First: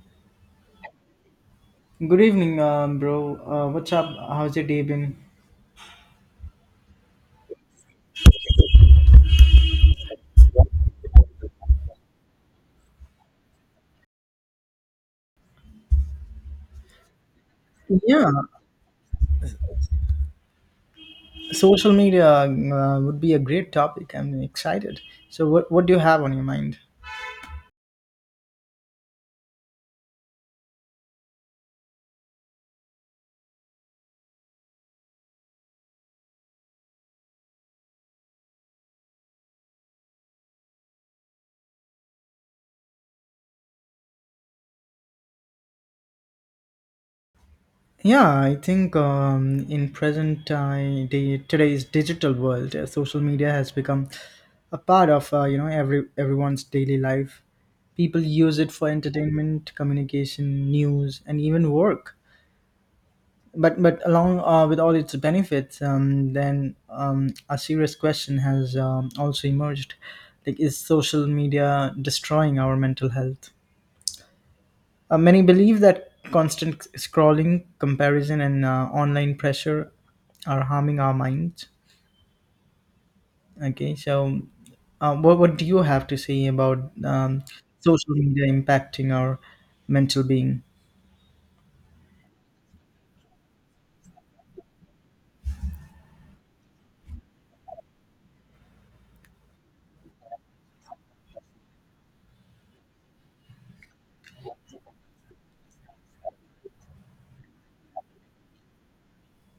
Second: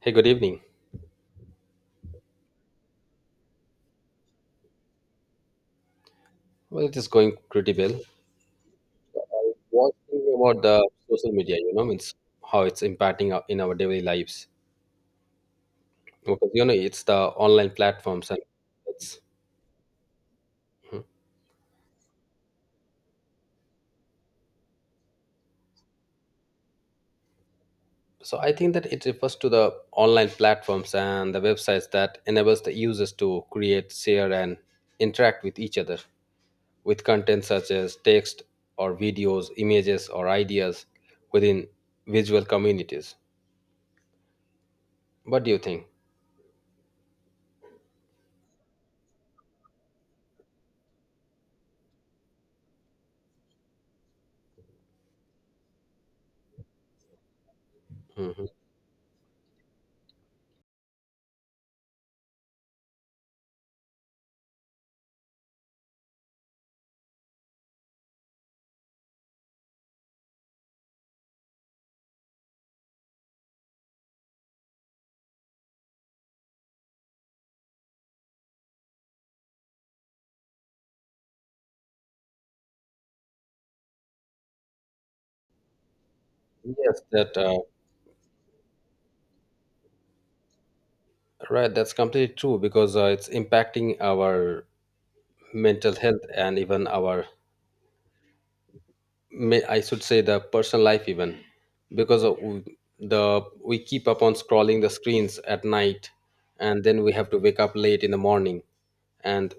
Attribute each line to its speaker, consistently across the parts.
Speaker 1: Hey, good evening.
Speaker 2: Good evening, bro. What's up? How's your day been?
Speaker 1: Well, it is going pretty well. I was thinking about the social media, you know, means how it's impacting in our daily lives. Because, you know, it's the online
Speaker 2: Yeah,
Speaker 1: platforms and it's, mhm,
Speaker 2: social media would be a great topic. I'm excited. So, what do you have on your mind?
Speaker 1: so I think that it refers to the online platforms and the websites that enables the users to create, share, and interact with each other with content such as text or videos, images or ideas within visual communities. What do you think?
Speaker 2: Yeah, I think in present day, today's digital world, social media has become a part of you know everyone's daily life. People
Speaker 1: Mhm.
Speaker 2: use it for entertainment, communication, news, and even work. But along with all its benefits, then a serious question has also emerged: like, is social media destroying our mental health? Many believe that constant scrolling, comparison, and online pressure are harming our minds. Okay, so what do you have to say about
Speaker 1: Yes, that
Speaker 2: social media impacting our mental being?
Speaker 1: Right, that's completely true because it's impacting our mental health and even I should say, the personal life even, because of w- the we keep up on scrolling the screens at night, and then we have to wake up late in the morning, and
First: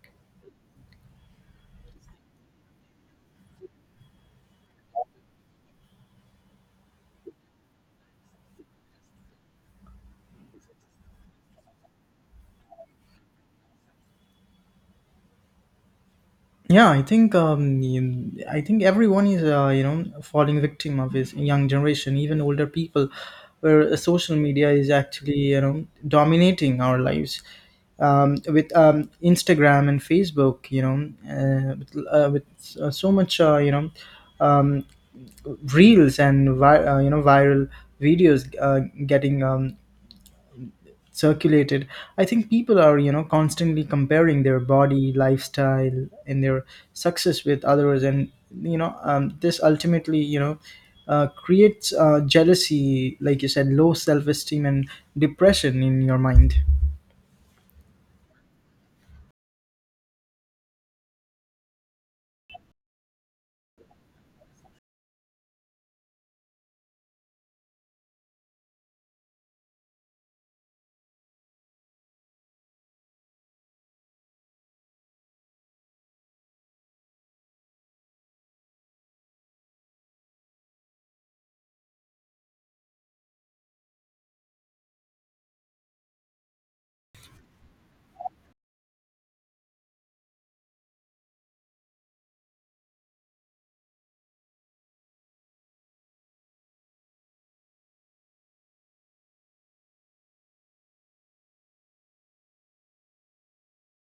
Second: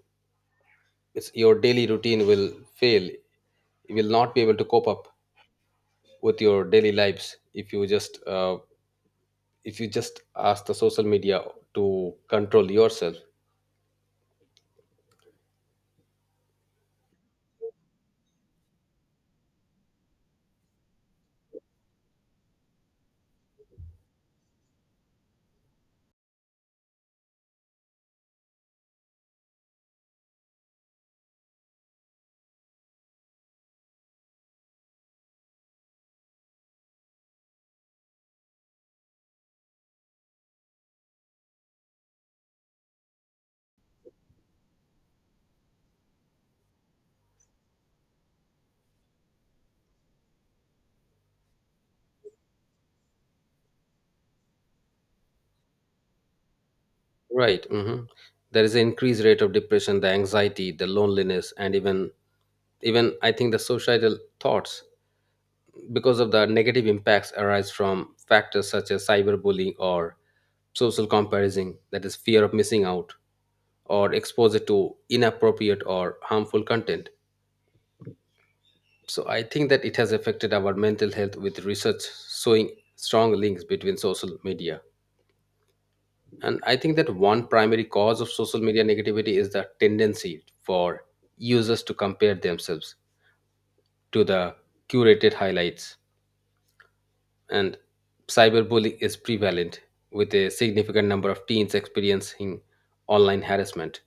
Speaker 1: your daily routine will fail. You will not be able to cope up with your daily lives if you just ask the social media to control yourself.
Speaker 2: Yeah, I think I think everyone is you know falling victim of this young generation, even older people, where social media is actually you know dominating our lives. With Instagram and Facebook, you know, with so much you know um, reels and you know viral videos getting circulated. I think people are you know constantly comparing their body, lifestyle, and their success with others, and you know this ultimately you know creates jealousy, like you said, low self-esteem and depression in your mind.
Speaker 1: Right. Mhm. There is an increased rate of depression, the anxiety, the loneliness, and even I think the societal thoughts because of the negative impacts arise from factors such as cyberbullying or social comparison, that is fear of missing out or exposure to inappropriate or harmful content. So I think that it has affected our mental health with research showing strong links between social media. And I think that one primary cause of social media negativity is the tendency for users to compare themselves to the curated highlights. And cyberbullying is prevalent with a significant number of teens experiencing online harassment.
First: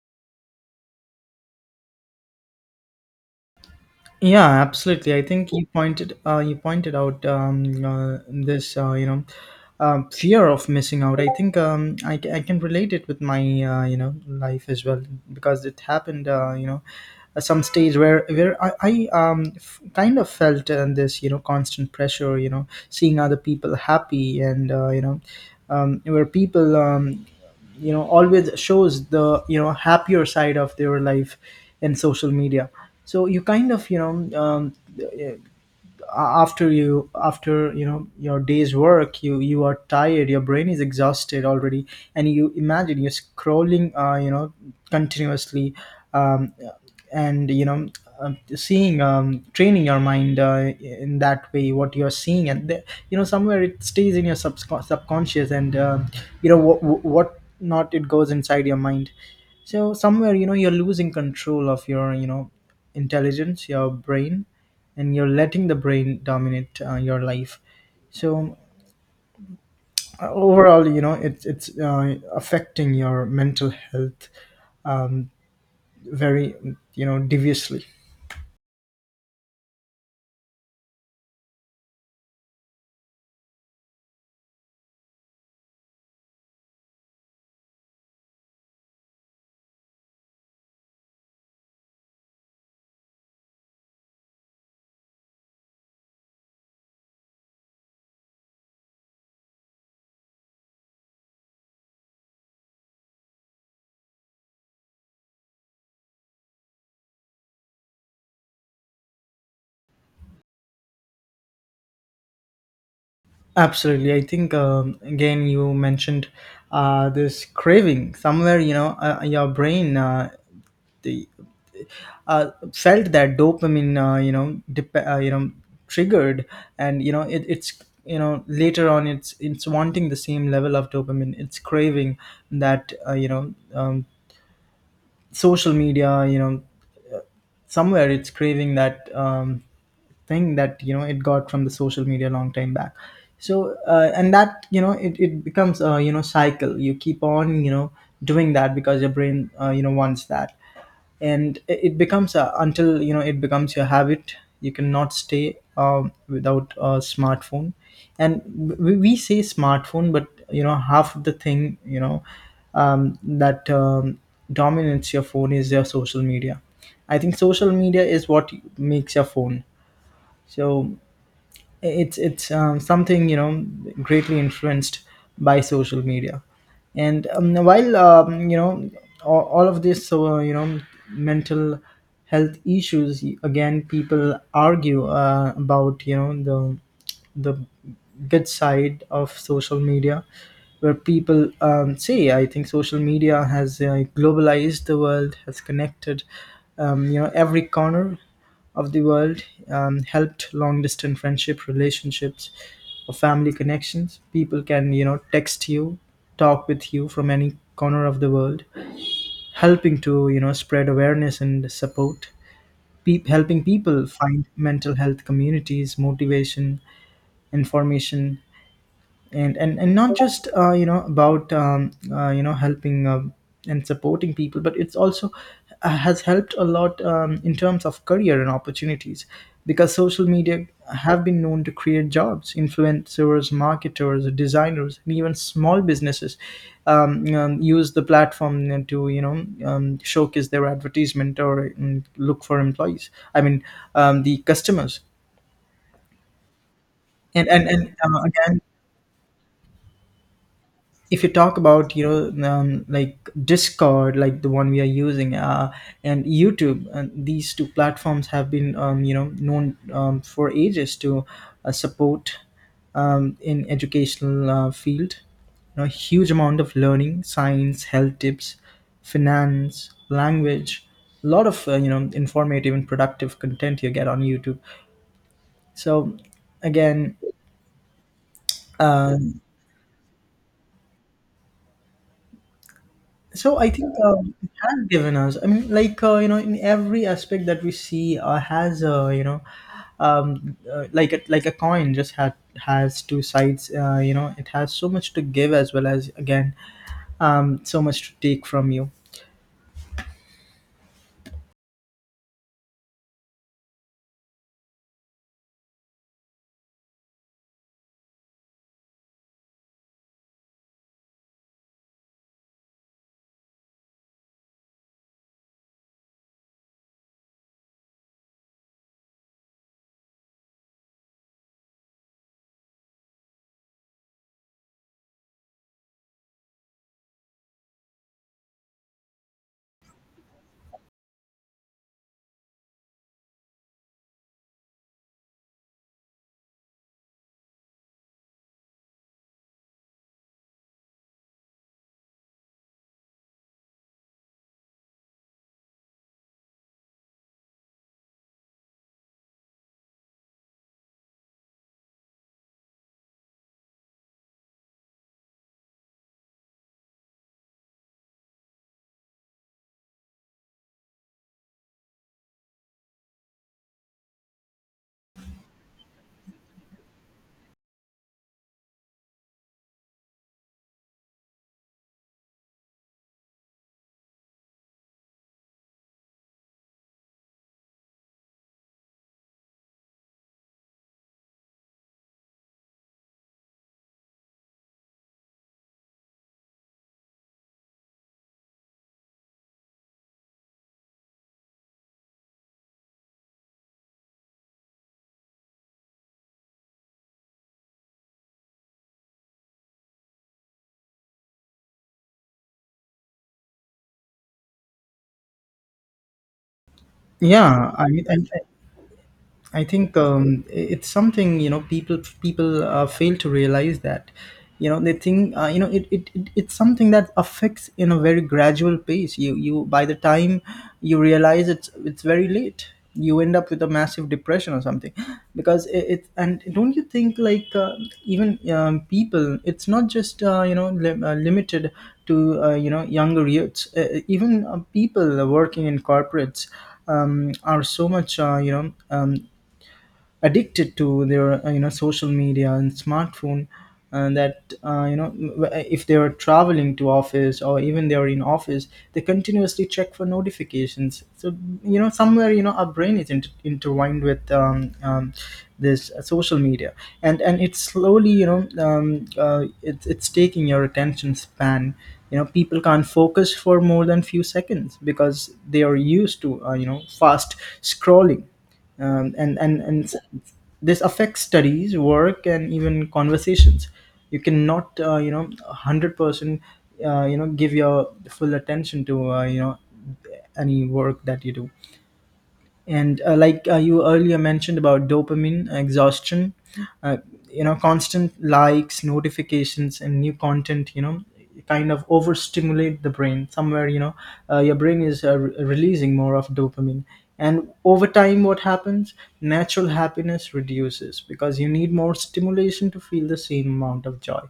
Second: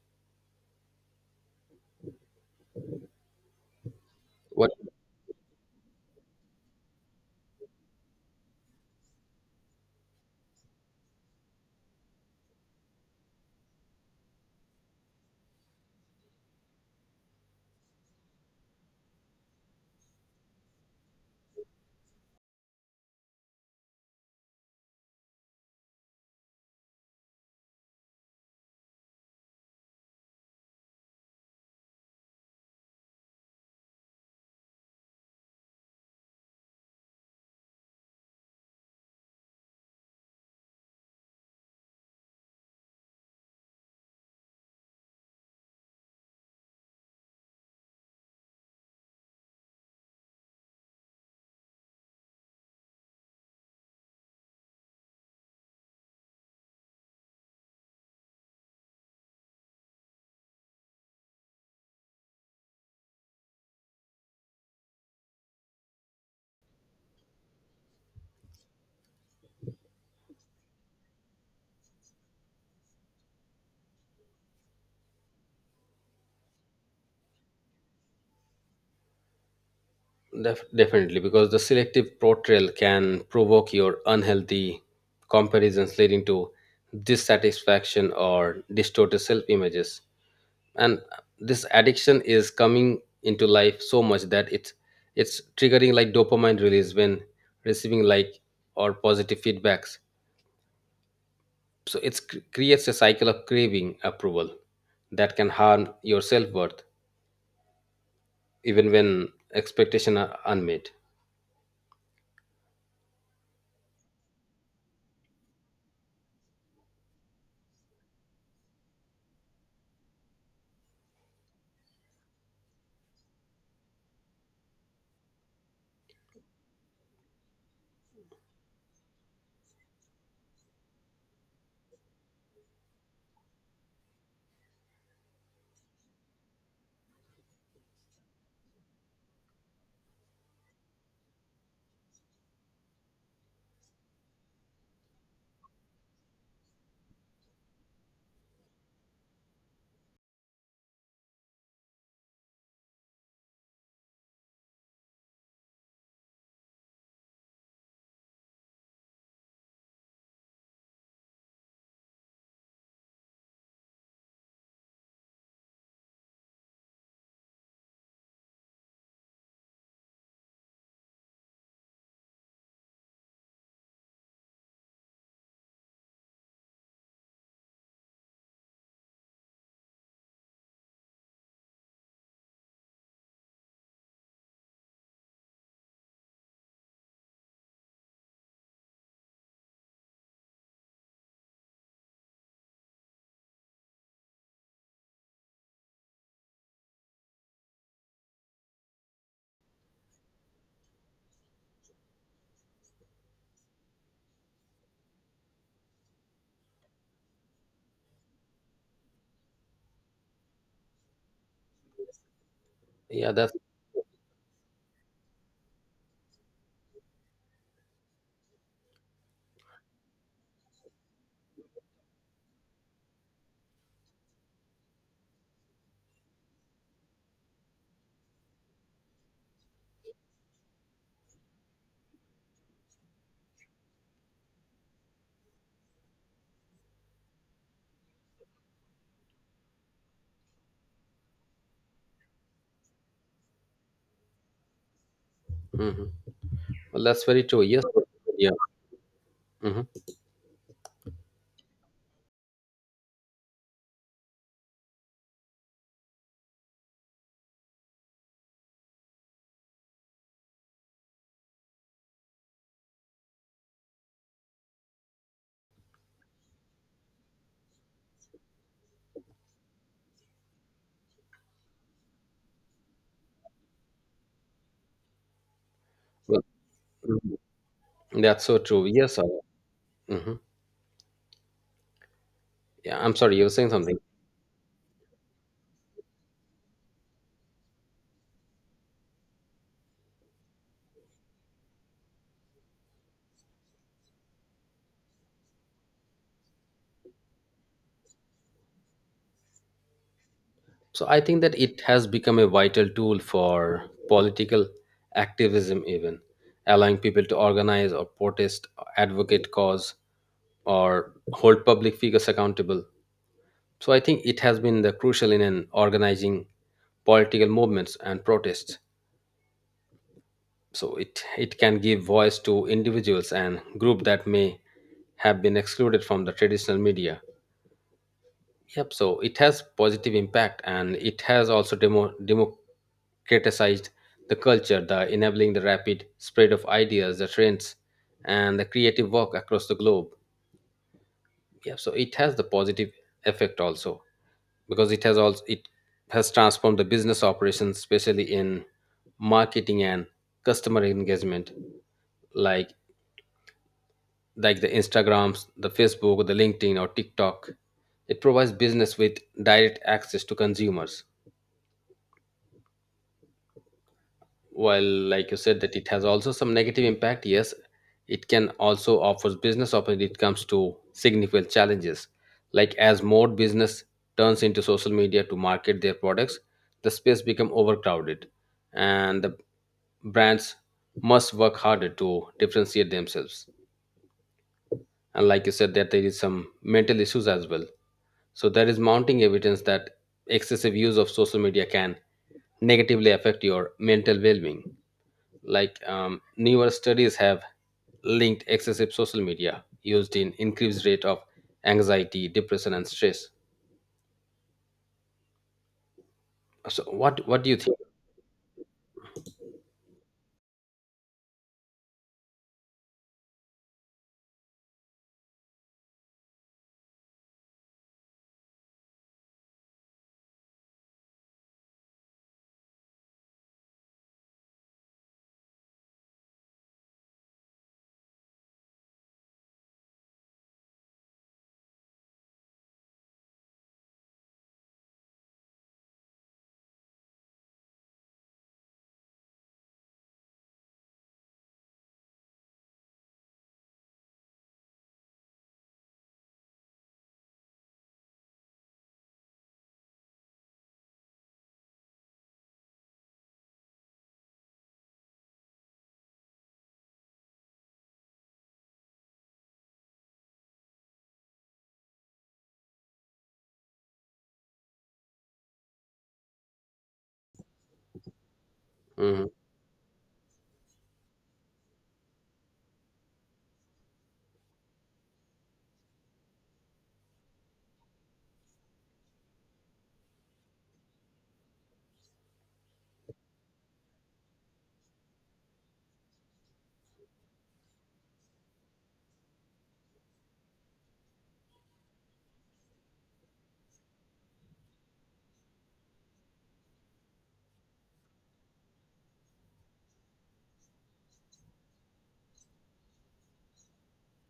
Speaker 2: Yeah,
Speaker 1: What?
Speaker 2: absolutely. I think you pointed out this you know fear of missing out. I think I can relate it with my you know life as well because it happened you know at some stage where I kind of felt this you know constant pressure, you know, seeing other people happy and you know where people you know always shows the you know happier side of their life in social media. So you kind of you know after you know your day's work, you are tired, your brain is exhausted already, and you imagine you're scrolling you know continuously, um, and you know seeing, training your mind in that way what you're seeing and the, you know, somewhere it stays in your subscon subconscious and you know what not it goes inside your mind. So somewhere you know you're losing control of your you know intelligence, your brain, and you're letting the brain dominate your life. So overall you know it's affecting your mental health, um, very you know deviously.
Speaker 1: Definitely, because the selective portrayal can provoke your unhealthy comparisons leading to dissatisfaction or distorted self images, and this addiction is coming into life so much that it's triggering like dopamine release when receiving like or positive feedbacks. So it creates a cycle of craving approval that can harm your self-worth even when expectations are unmet.
Speaker 2: Absolutely, I think again you mentioned this craving. Somewhere you know your brain the felt that dopamine you know you know triggered, and you know it, it's you know later on it's wanting the same level of dopamine. It's craving that you know social media. You know somewhere it's craving that thing that you know it got from the social media long time back. So and that you know it, it becomes a you know cycle. You keep on you know doing that because your brain you know wants that. And it becomes a, until you know it becomes your habit, you cannot stay without a smartphone. And we say smartphone, but you know half of the thing you know that dominates your phone is your social media. I think social media is what makes your phone. So it's something you know greatly influenced by social media. And while you know all of this. So you know mental health issues, again people argue about you know the good side of social media, where people say, I think social media has globalized the world, has connected you know every corner of the world, helped long distance friendship, relationships, or family connections. People can you know text you, talk with you from any corner of the world, helping to you know spread awareness and support,
Speaker 1: Yeah, that's—
Speaker 2: helping people find mental health communities, motivation, information. And not just you know about you know helping and supporting people, but it's also has helped a lot in terms of career and opportunities, because social media have been known to create jobs, influencers, marketers, designers, and even small businesses use the platform to you know showcase their advertisement or look for employees. I mean, the customers.
Speaker 1: Mhm. Well, that's very
Speaker 2: and
Speaker 1: true.
Speaker 2: and,
Speaker 1: Yes.
Speaker 2: and uh,
Speaker 1: Yeah.
Speaker 2: again,
Speaker 1: Hmm.
Speaker 2: if you talk about you know like Discord, like the one we are using, and YouTube, and these two platforms have been you know known for ages to support in educational field. You know, huge amount of learning, science, health tips, finance, language, a lot of you know informative and productive content you get on YouTube. So
Speaker 1: Well,
Speaker 2: again
Speaker 1: mhm, that's so true. Yes,
Speaker 2: uh,
Speaker 1: sir. Hmm. Yeah, I'm sorry, you were
Speaker 2: so I
Speaker 1: saying
Speaker 2: think
Speaker 1: something.
Speaker 2: it has given us. I mean, like you know, in every aspect that we see has you know, like a coin just had has two sides. You know, it has so much to give, as well as again, so much to take from you.
Speaker 1: So I think that it has become a vital tool for political activism, even allowing people to organize or protest, advocate cause, or hold public figures accountable. So I think it has been the crucial in an organizing political movements and protests. So it can give voice to individuals and group that may have been excluded from the traditional media. Yep. So it has positive impact, and it has also democratized the culture, the enabling the rapid spread of ideas, the trends, and the creative work across the globe. Yeah. So it has the positive effect also, because it has also it has transformed the business operations, especially in marketing and customer engagement, like like the Instagrams, the Facebook, the LinkedIn, or TikTok. It provides business with direct access to consumers while like you said that it has also some negative impact. Yes, it can also offers business opportunity, it comes to significant challenges, like as more business turns into social media to market their products, the space become overcrowded, and the brands must work harder to differentiate themselves. And like you said that there is some mental issues as well, so there is mounting evidence that excessive use of social media can negatively affect your mental well-being. Newer studies have linked excessive social media used in increased rate of anxiety, depression and stress. So what do you
Speaker 2: Yeah,
Speaker 1: think?
Speaker 2: I mean, and, I think it's something you know people fail to realize that you know they think you know it's something that affects in a very gradual pace. You by the time you realize it's very late. You end up with a massive depression or something because it and don't you think like even people it's not just you know limited to you know younger youths, even people working in corporates are so much you know addicted to their you know social media and smartphone. And that you know if they are traveling to office or even they are in office, they continuously check for notifications. So you know somewhere you know our brain is intertwined with this social media. And it's slowly you know it's taking your attention span. You know people can't focus for more than few seconds because they are used to you know fast scrolling, um,
Speaker 1: Mhm.
Speaker 2: and and and s- this affects studies, work, and even conversations. You cannot you know 100% you know give your full attention to you know any work that you do. And like you earlier mentioned about dopamine exhaustion, uh, you know constant likes, notifications, and new content, you know, kind of overstimulate the brain. Somewhere you know your brain is releasing more of dopamine. And over time what happens, natural happiness reduces because you need more stimulation to feel the same amount of joy.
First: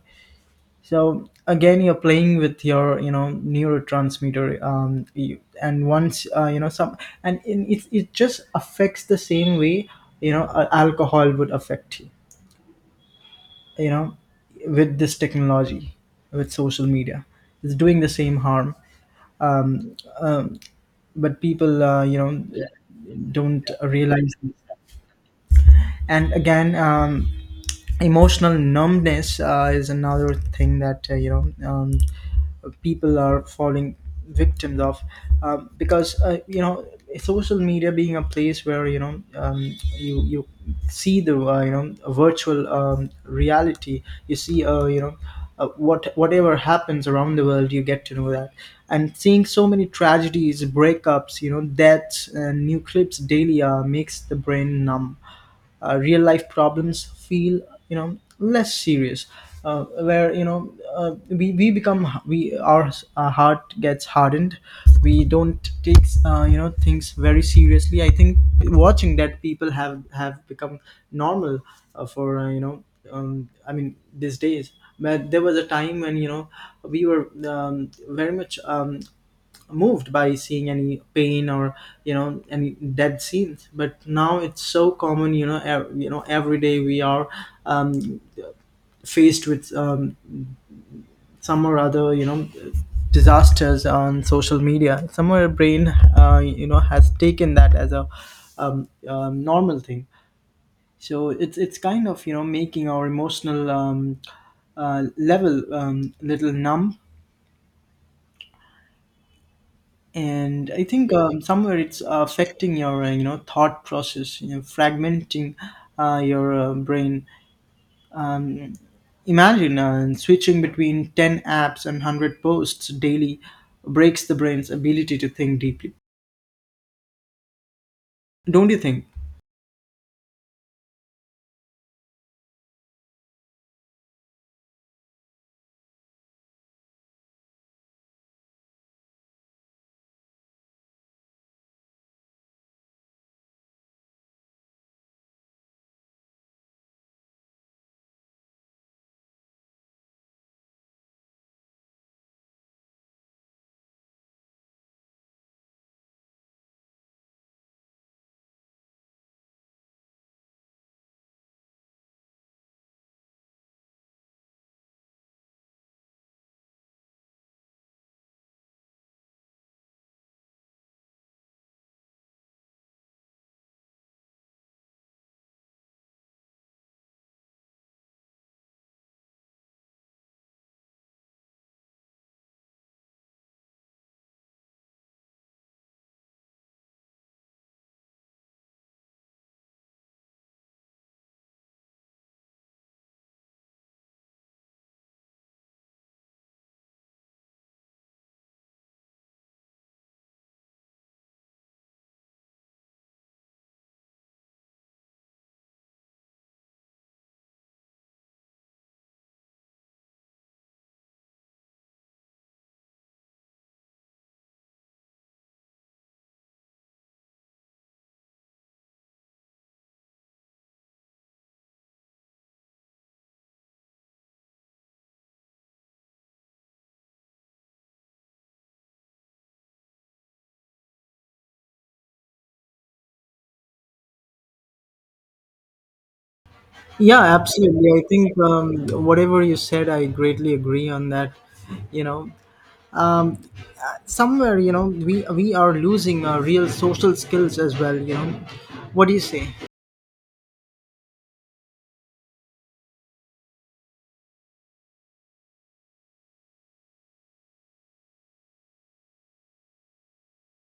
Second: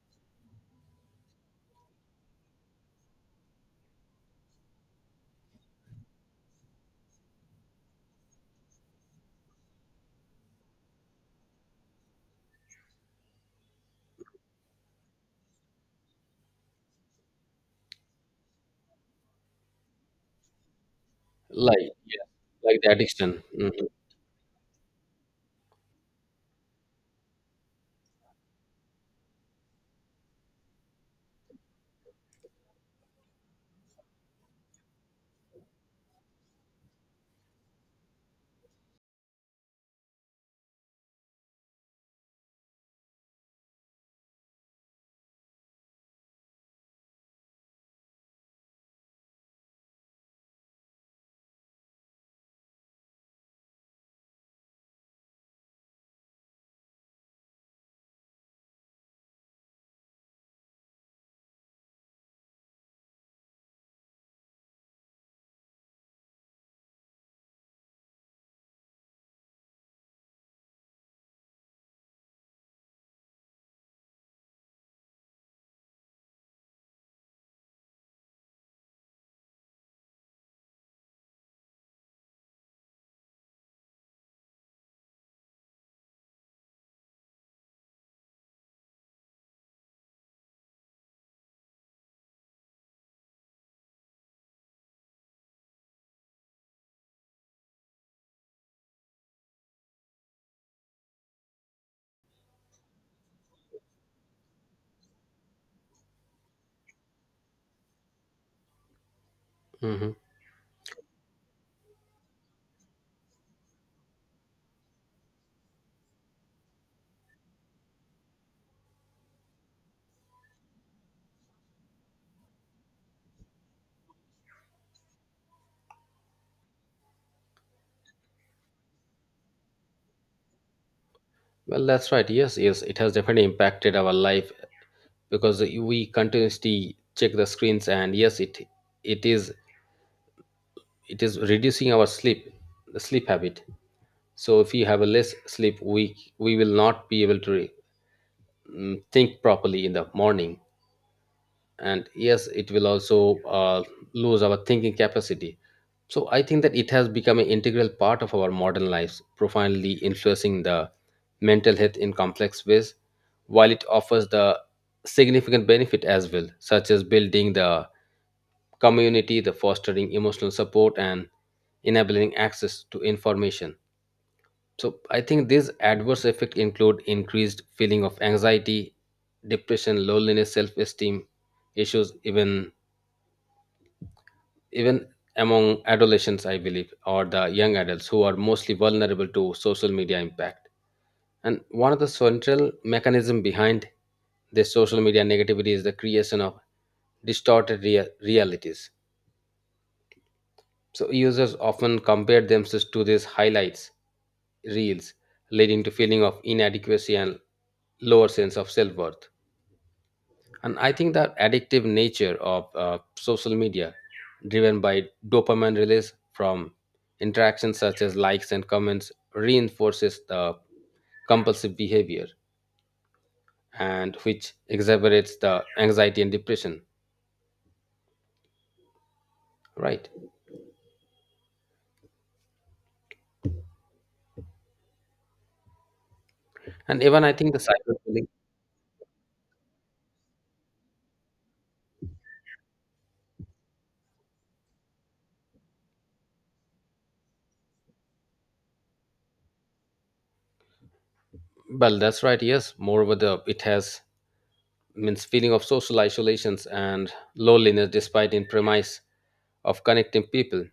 Speaker 2: So again you're playing with your you know neurotransmitter, you, and once you know some and in, it just affects the same way you know alcohol would affect you, you know, with this technology, with social media, it's doing the same harm. um, um but people
Speaker 1: Like,
Speaker 2: you
Speaker 1: yeah,
Speaker 2: know
Speaker 1: like the addiction.
Speaker 2: don't
Speaker 1: Mhm.
Speaker 2: realize this. And again, emotional numbness is another thing that you know people are falling victims of, because you know social media being a place where you know you see the you know virtual reality, you see you know whatever happens around the world you get to know that. And seeing so many tragedies, breakups, you know, deaths, and new clips daily makes the brain numb. Real life problems feel you know less serious, where you know we become we our heart gets hardened. We don't take you know things very seriously. I think watching that, people have become normal for you know I mean these days. But there was a time when you know we were very much moved by seeing any pain or you know any dead scenes, but now it's so common. You know you know every day we are um, faced with some or other, you know, disasters on social media. Somewhere brain you know has taken that as a normal thing. So it's kind of you know making our emotional level little numb.
Speaker 1: Mhm.
Speaker 2: And I think somewhere it's affecting your you know thought process, you know fragmenting your brain. Imagine switching between 10 apps and 100 posts daily breaks the brain's ability to think deeply. Don't you think?
Speaker 1: Well, that's right. Yes, yes, it has definitely impacted our life because we continuously check the screens, and yes, it is it is reducing our sleep, the sleep habit. So if we have a less sleep, we will not be able to think properly in the morning. And yes, it will also lose our thinking capacity. So I think that it has become an integral part of our modern lives, profoundly influencing the mental health in complex ways, while it offers the significant benefit as well, such as building the community, the fostering emotional support, and enabling access to information. So I think these adverse effects include increased feeling of anxiety, depression, loneliness, self-esteem issues, even among adolescents, I believe, or the young adults who are mostly vulnerable to social media impact. And one of the central mechanism behind this social media negativity is the creation of distorted realities. So users often compare themselves to these highlights reels, leading to feeling of inadequacy and lower sense of self-worth. And I think the addictive nature of social media, driven by dopamine release from interactions such as likes and comments, reinforces the compulsive behavior, and which exacerbates the anxiety and depression. Right. And
Speaker 2: Yeah,
Speaker 1: even I think the
Speaker 2: absolutely. I
Speaker 1: cyberbullying.
Speaker 2: think whatever you said I greatly agree on that. You know, um, somewhere you know we are losing our real social skills as well, what do you say?
Speaker 1: Well, that's right. Yes. Moreover, the it has means feeling of social isolations and loneliness despite in premise of connecting people.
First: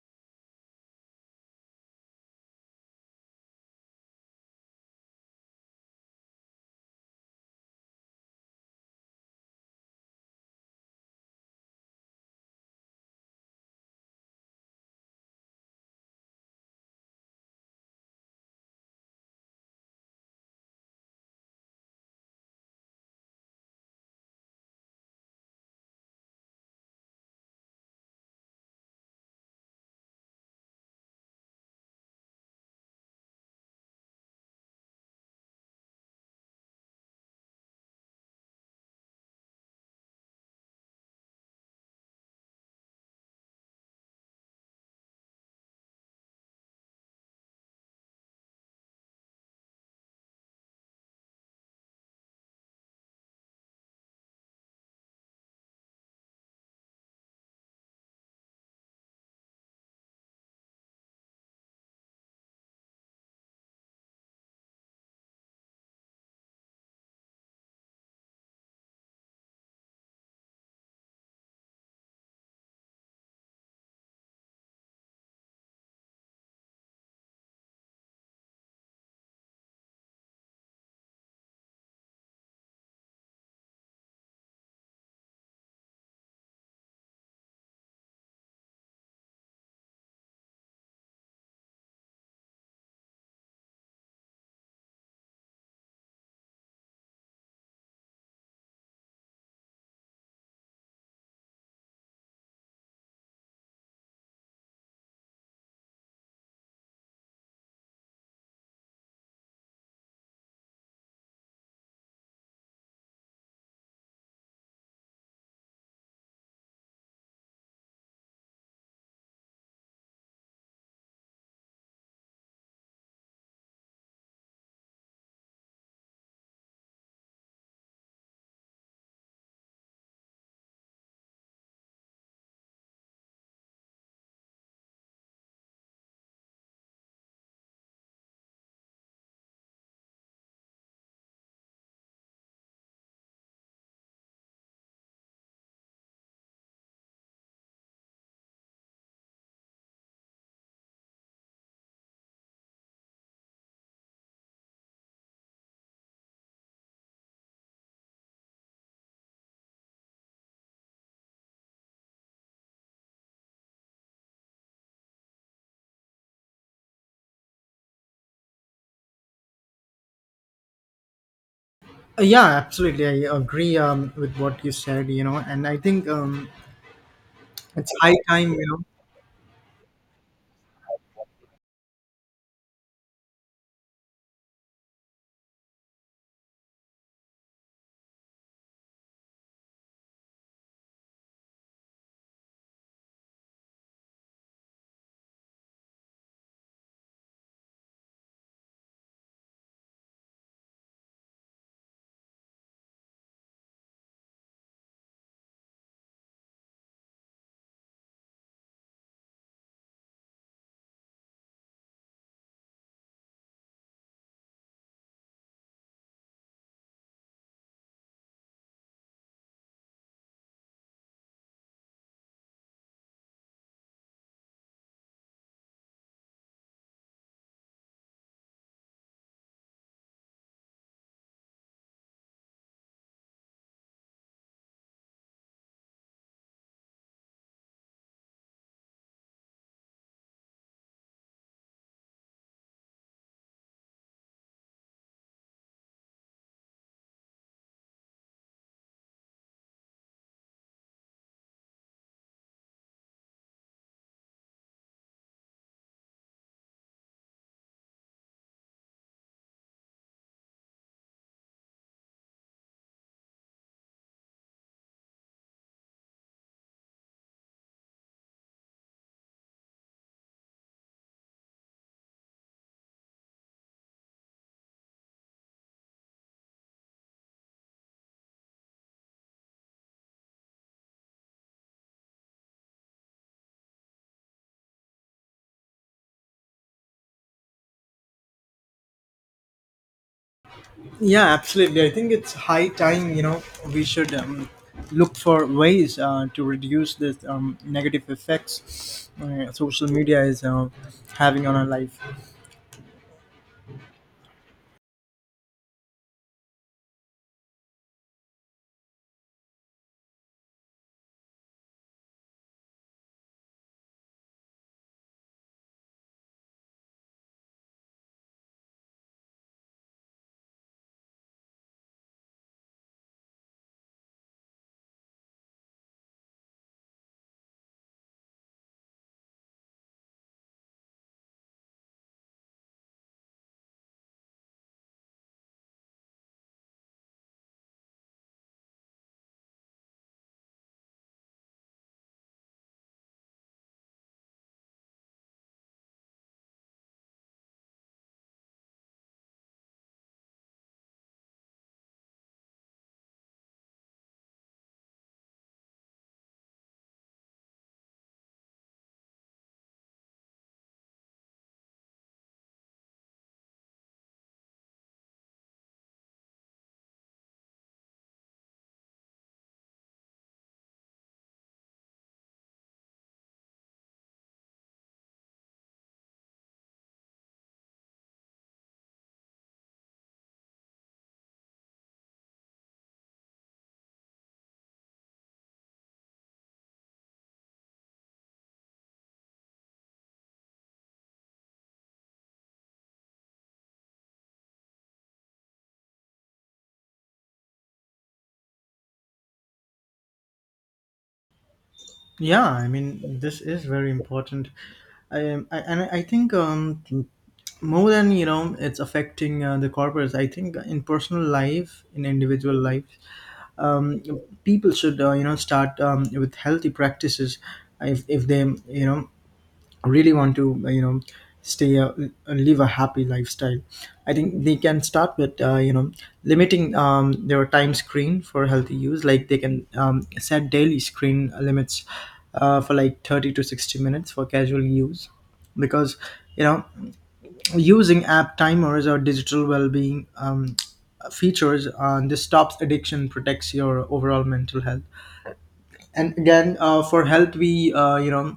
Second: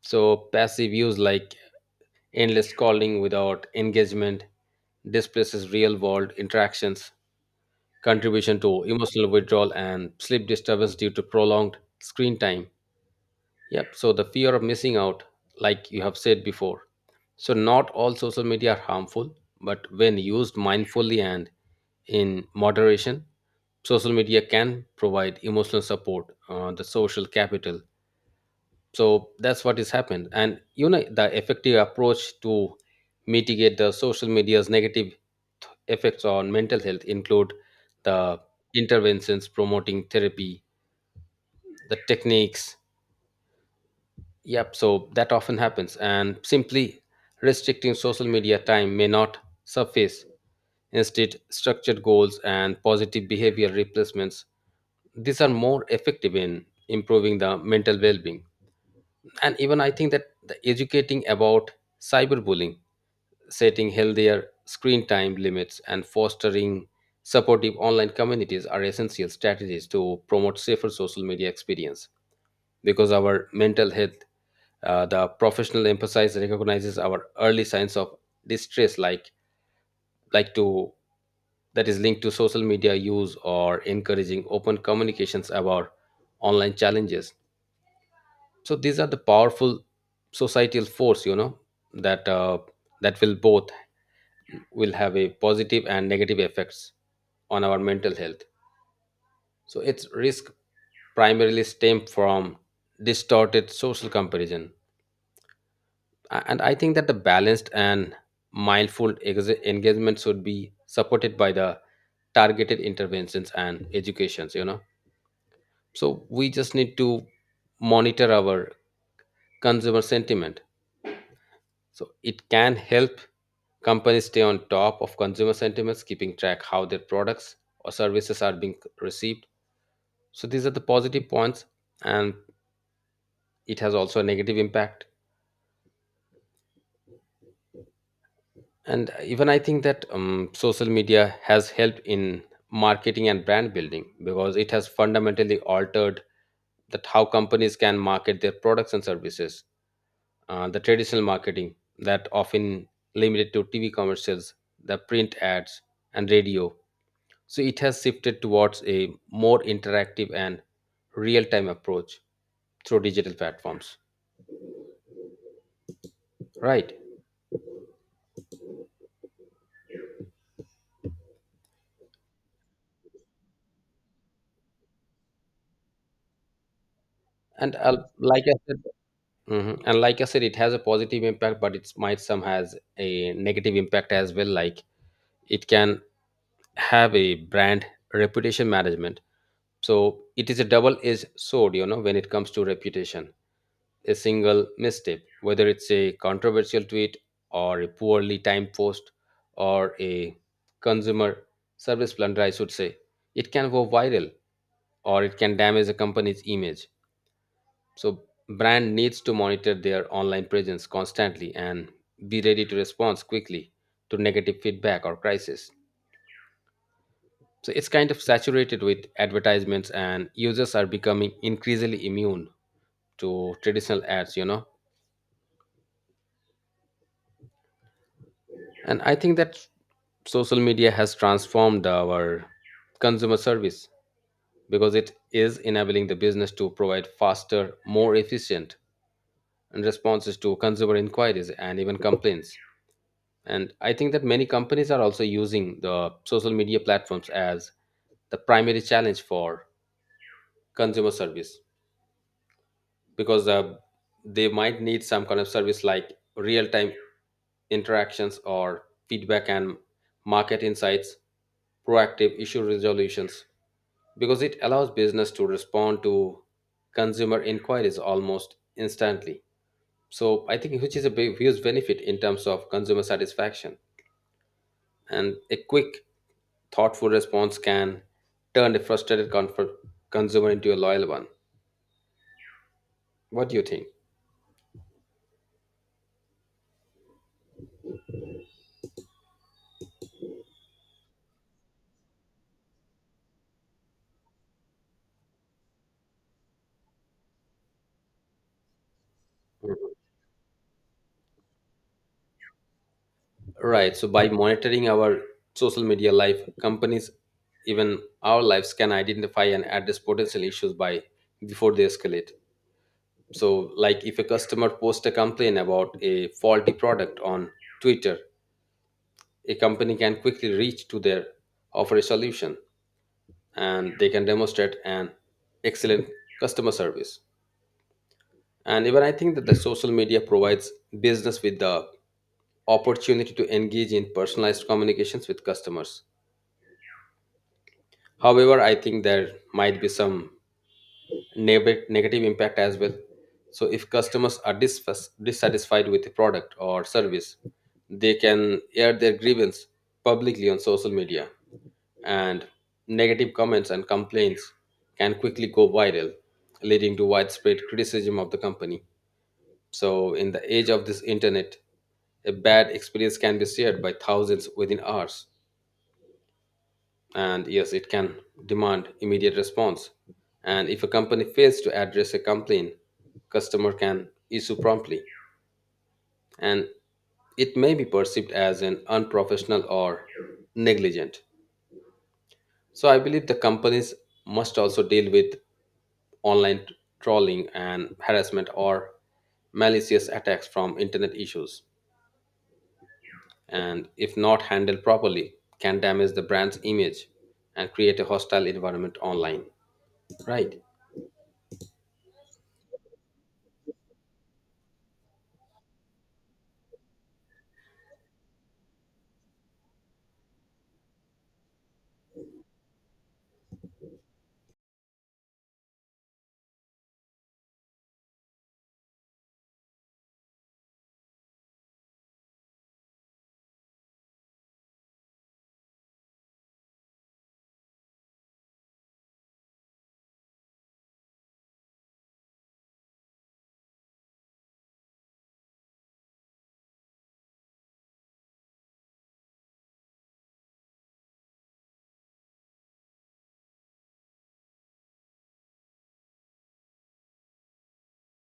Speaker 1: So passive use like endless calling without engagement displaces real world interactions, contribution to emotional withdrawal and sleep disturbance due to prolonged screen time. Yep. So the fear of missing out, like you have said before. So not all social media are harmful, but when used mindfully and in moderation, social media can provide emotional support, the social capital. So that's what has happened. And you know the effective approach to mitigate the social media's negative effects on mental health include the interventions promoting therapy, the techniques. Yep, so that often happens, and simply restricting social media time may not suffice. Instead, structured goals and positive behavior replacements, these are more effective in improving the mental well-being. And even I think that the educating about cyberbullying, setting healthier screen time limits, and fostering supportive online communities are essential strategies to promote safer social media experience, because our mental health the professional emphasis recognizes our early signs of distress, like to that is linked to social media use or encouraging open communications about online challenges. So these are the powerful societal force, you know, that uh, that will both will have a positive and negative effects on our mental health. So its risk primarily stem from distorted social comparison. And I think that the balanced and mindful engagement should be supported by the targeted interventions and educations, you know. So we just need to monitor our consumer sentiment, so it can help companies stay on top of consumer sentiments, keeping track how their products or services are being received. So these are the positive points, and it has also a negative impact. And even I think that social media has helped in marketing and brand building, because it has fundamentally altered that how companies can market their products and services. The traditional marketing that often limited to TV commercials, the print ads, and radio, so it has shifted towards a more interactive and real-time approach through digital platforms, right?
Speaker 2: Yeah, absolutely. I agree with what you said, and I think
Speaker 1: And
Speaker 2: it's high
Speaker 1: like
Speaker 2: time.
Speaker 1: I
Speaker 2: You know.
Speaker 1: said— Mhm. And like I said, it has a positive impact, but it might some has a negative impact as well. Like, it can have a brand reputation management. So it is a double-edged sword, you know, when it comes to reputation. A single misstep, whether it's a controversial tweet or a poorly timed post or a consumer service blunder, I should say, it can go viral or it can damage a company's image. So brand needs to monitor their online presence constantly and be ready to respond quickly to negative feedback or crisis. So it's kind of saturated with advertisements, and users are becoming increasingly immune to traditional ads, you know. And I think that social media has transformed our consumer service, because it is enabling the business to provide faster, more efficient and responses to consumer inquiries and even complaints. And I think that many companies are also using the social media platforms as the primary challenge for consumer service, because they might need some kind of service like real time interactions or feedback and market insights, proactive issue resolutions, because it allows business to respond to consumer inquiries almost instantly. So I think which is a big huge benefit in terms of consumer satisfaction, and a quick thoughtful response can turn a frustrated comfort consumer into a loyal one. What do you think?
Speaker 2: Yeah, absolutely. I think it's high time. You know, we should look for ways to reduce this negative effects social media is having on our life.
Speaker 1: Right. So by monitoring our social media life, companies, even our lives, can identify and address potential issues by before they escalate. So, like if a customer posts a complaint about a faulty product on Twitter, a company can quickly reach to their offer a solution, and they can demonstrate an excellent customer service. And even I think that the social media provides business with the opportunity to engage in personalized communications with customers. However, I think there might be some negative impact as well. So, if customers are dissatisfied with a product or service, they can air their grievance publicly on social media, and negative comments and complaints can quickly go viral, leading to widespread criticism of the company. So, in the age of this internet, a bad experience can be shared by thousands within hours. And yes, it can demand immediate response. And if a company fails to address a complaint, customer can issue promptly. And it may be perceived as an unprofessional or negligent. So I believe the companies must also deal with online trolling and harassment or malicious attacks from internet issues. And if not handled properly, can damage the brand's image and create a hostile environment online, right?
Speaker 2: Yeah, I mean, this is very important. I, am- I and I think more than, it's affecting the corporates. I think in personal life, in individual life, um, people should, uh, start with healthy practices if, if they you know really want to, uh, stay a live a happy lifestyle. I think they can start with, uh, limiting their time screen for healthy use. Like, they can set daily screen limits for like 30 to 60 minutes for casual use, because, you know using app timers or digital well-being features, this stops addiction, protects your overall mental health. And again, for health we, uh, you know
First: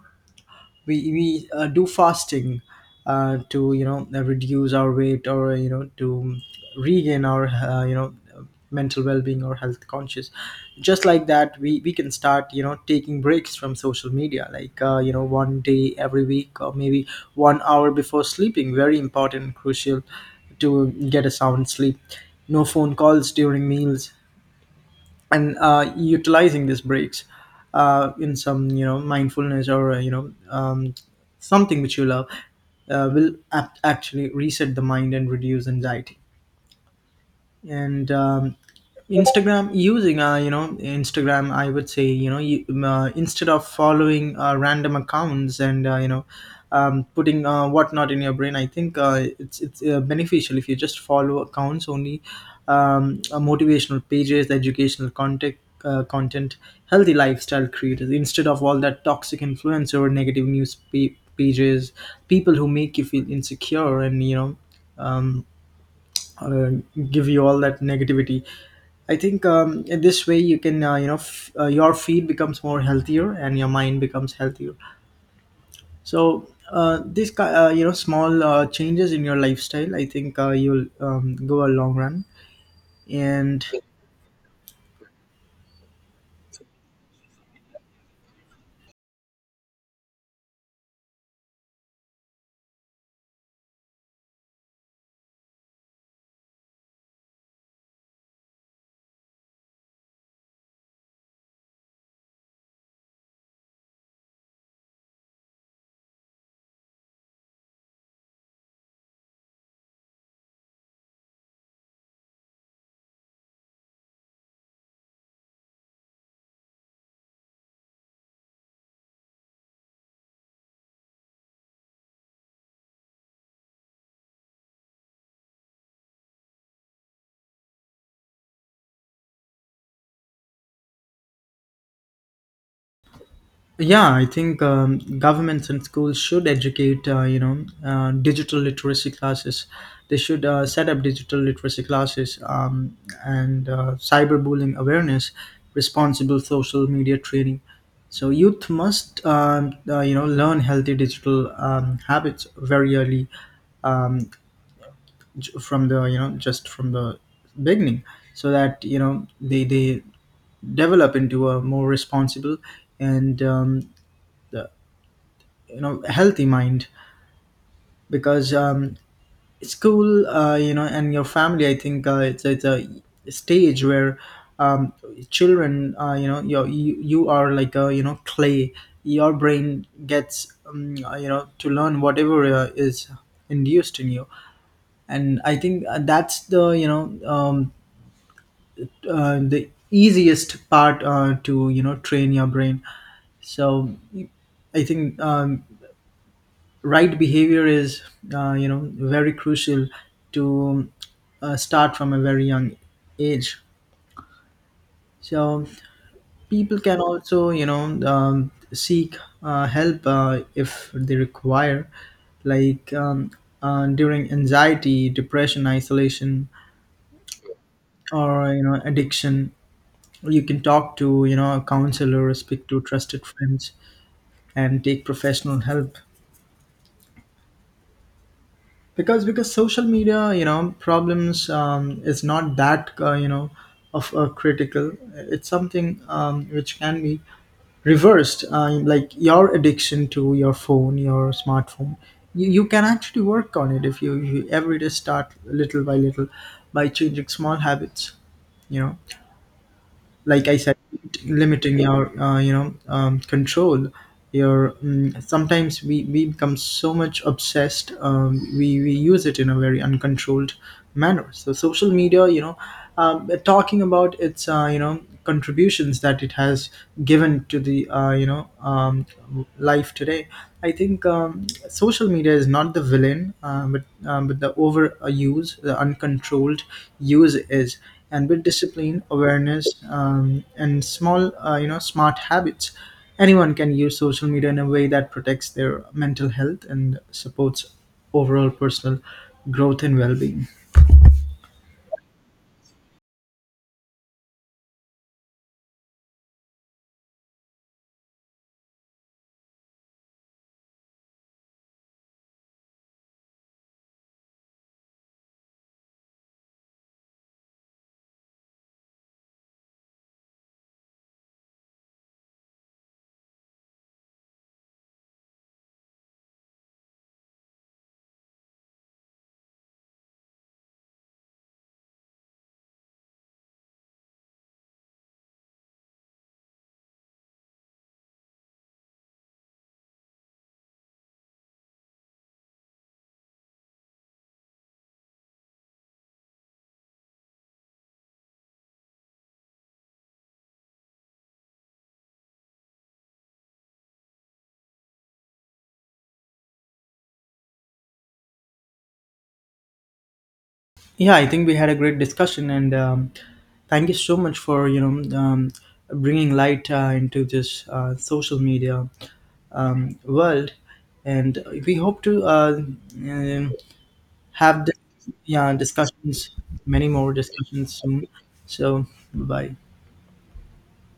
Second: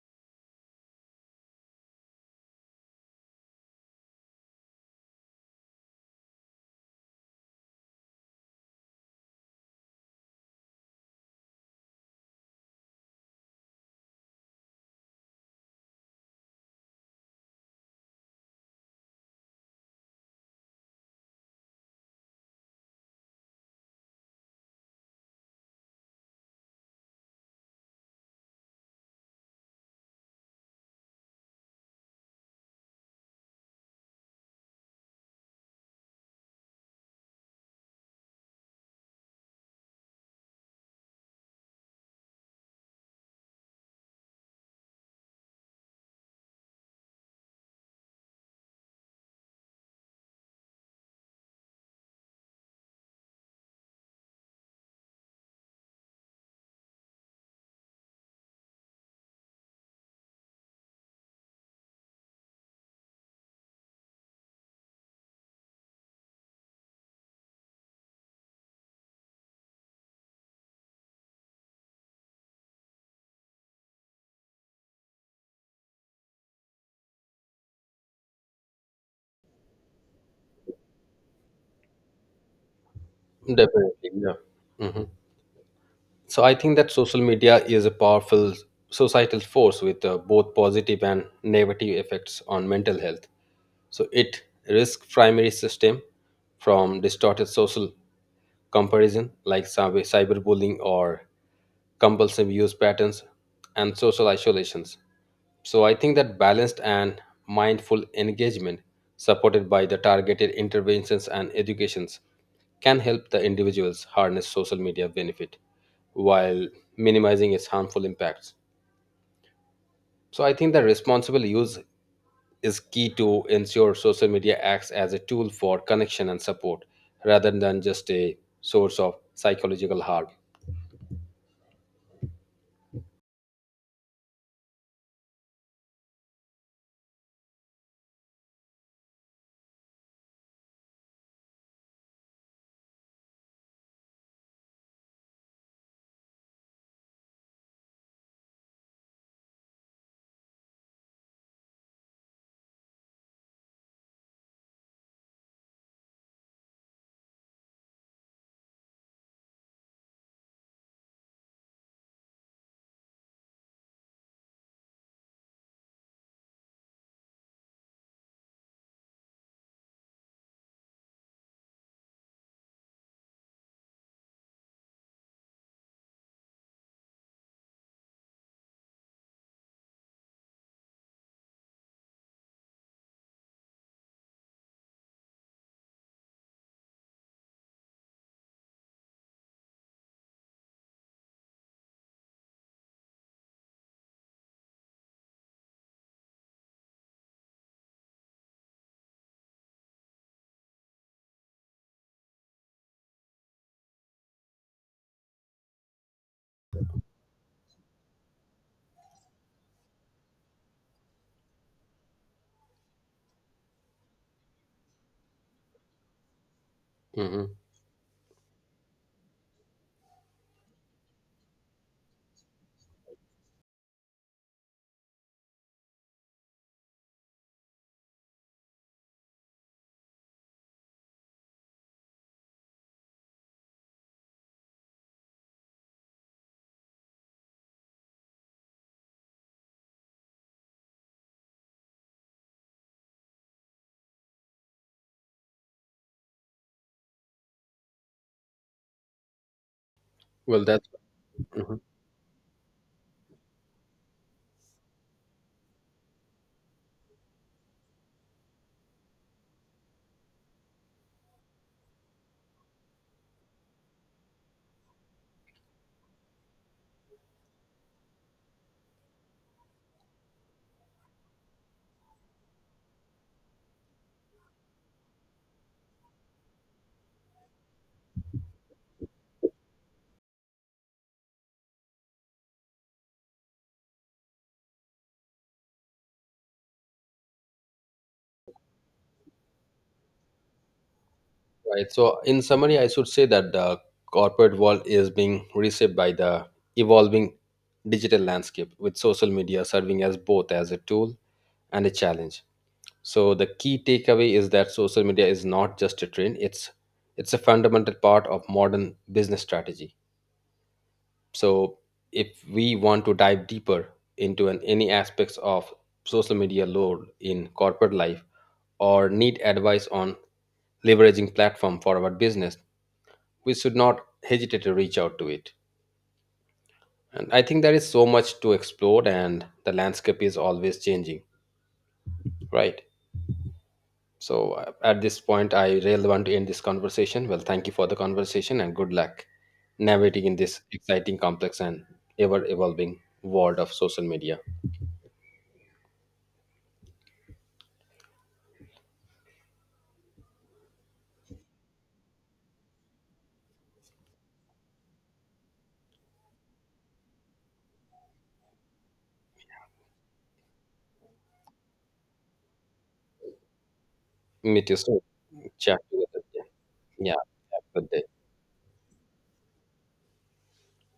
Speaker 2: we we uh, do fasting to, reduce our weight, or, to regain our, uh, mental well-being or health conscious. Just like that, we can start, taking breaks from social media, like, uh, one day every week, or maybe one hour before sleeping. Very important, crucial to get a sound sleep. No phone calls during meals. And utilizing these breaks in some, mindfulness, or uh, something which you love will actually reset the mind and reduce anxiety. And Instagram, using, uh, Instagram, I would say, instead of following random accounts and, uh, putting whatnot in your brain, I think it's beneficial if you just follow accounts only, motivational pages, educational content, content, healthy lifestyle creators, instead of all that toxic influence or negative pages, people who make you feel insecure, and um, uh, give you all that negativity. I think in this way you can, uh, your feed becomes more healthier and your mind becomes healthier. So these small changes in your lifestyle, I think you'll go a long run. And
Speaker 1: Definitely, yeah. So I think that social media is a powerful societal force with both positive and negative effects on mental health. So it risks primary system from distorted social comparison, like cyberbullying or compulsive use patterns and social isolations. So I think that balanced and mindful engagement, supported by the targeted interventions and educations, can help the individuals harness social media benefit while minimizing its harmful impacts. So I think that responsible use is key to ensure social media acts as a tool for connection and support rather than just a source of psychological harm.
Speaker 2: yeah, I think governments and schools should educate, digital literacy classes. They should set up digital literacy classes, and cyberbullying awareness, responsible social media training. So youth must, learn healthy digital habits very early, um, from the, just from the beginning, so that, they develop into a more responsible and healthy mind. Because school, uh, and your family, I think it's a stage where um, children, uh, you are like a, clay. Your brain gets, um, to learn whatever is induced in you. And I think that's the, the easiest part to, train your brain. So I think right behavior is, uh, very crucial to start from a very young age. So people can also, seek help if they require, like during anxiety, depression, isolation,
Speaker 1: Mhm.
Speaker 2: or, addiction. You can talk to, a counselor, speak to trusted friends, and take professional help, because social media, problems is not that, uh, of critical. It's something which can be reversed, like your addiction to your phone, your smartphone. You can actually work on it if you every day start little by little, by changing small habits, you know like I
Speaker 1: Well,
Speaker 2: said,
Speaker 1: that's—
Speaker 2: limiting
Speaker 1: mhm,
Speaker 2: your, uh, control your sometimes we become so much obsessed, we use it in a very uncontrolled manner. So social media, talking about its, you know contributions that it has given to the, uh, life today. I think social media is not the villain, but but the overuse, the uncontrolled use is. And with discipline, awareness, and small, uh, smart habits, anyone can use social media in a way that protects their mental health and supports overall personal growth and well-being.
Speaker 1: right. So, in summary, I should say that the corporate world is being reshaped by the evolving digital landscape, with social media serving as both as a tool and a challenge. So, the key takeaway is that social media is not just a trend; it's a fundamental part of modern business strategy. So, if we want to dive deeper into any aspects of social media load in corporate life or need advice on leveraging platform for our business, we should not hesitate to reach out to it. And I think there is so much to explore, and the landscape is always changing, right? So, at this point, I really want to end this conversation. Well, thank you for the conversation and good luck navigating in this exciting, complex, and ever evolving world of social media.
Speaker 2: Yeah, I think we had a great discussion, and thank you so much for, bringing light into this social media world. And we hope to um have
Speaker 1: Мы
Speaker 2: this,
Speaker 1: тоже
Speaker 2: yeah,
Speaker 1: часто
Speaker 2: discussions,
Speaker 1: это
Speaker 2: many more discussions soon.
Speaker 1: делаем.
Speaker 2: So, bye.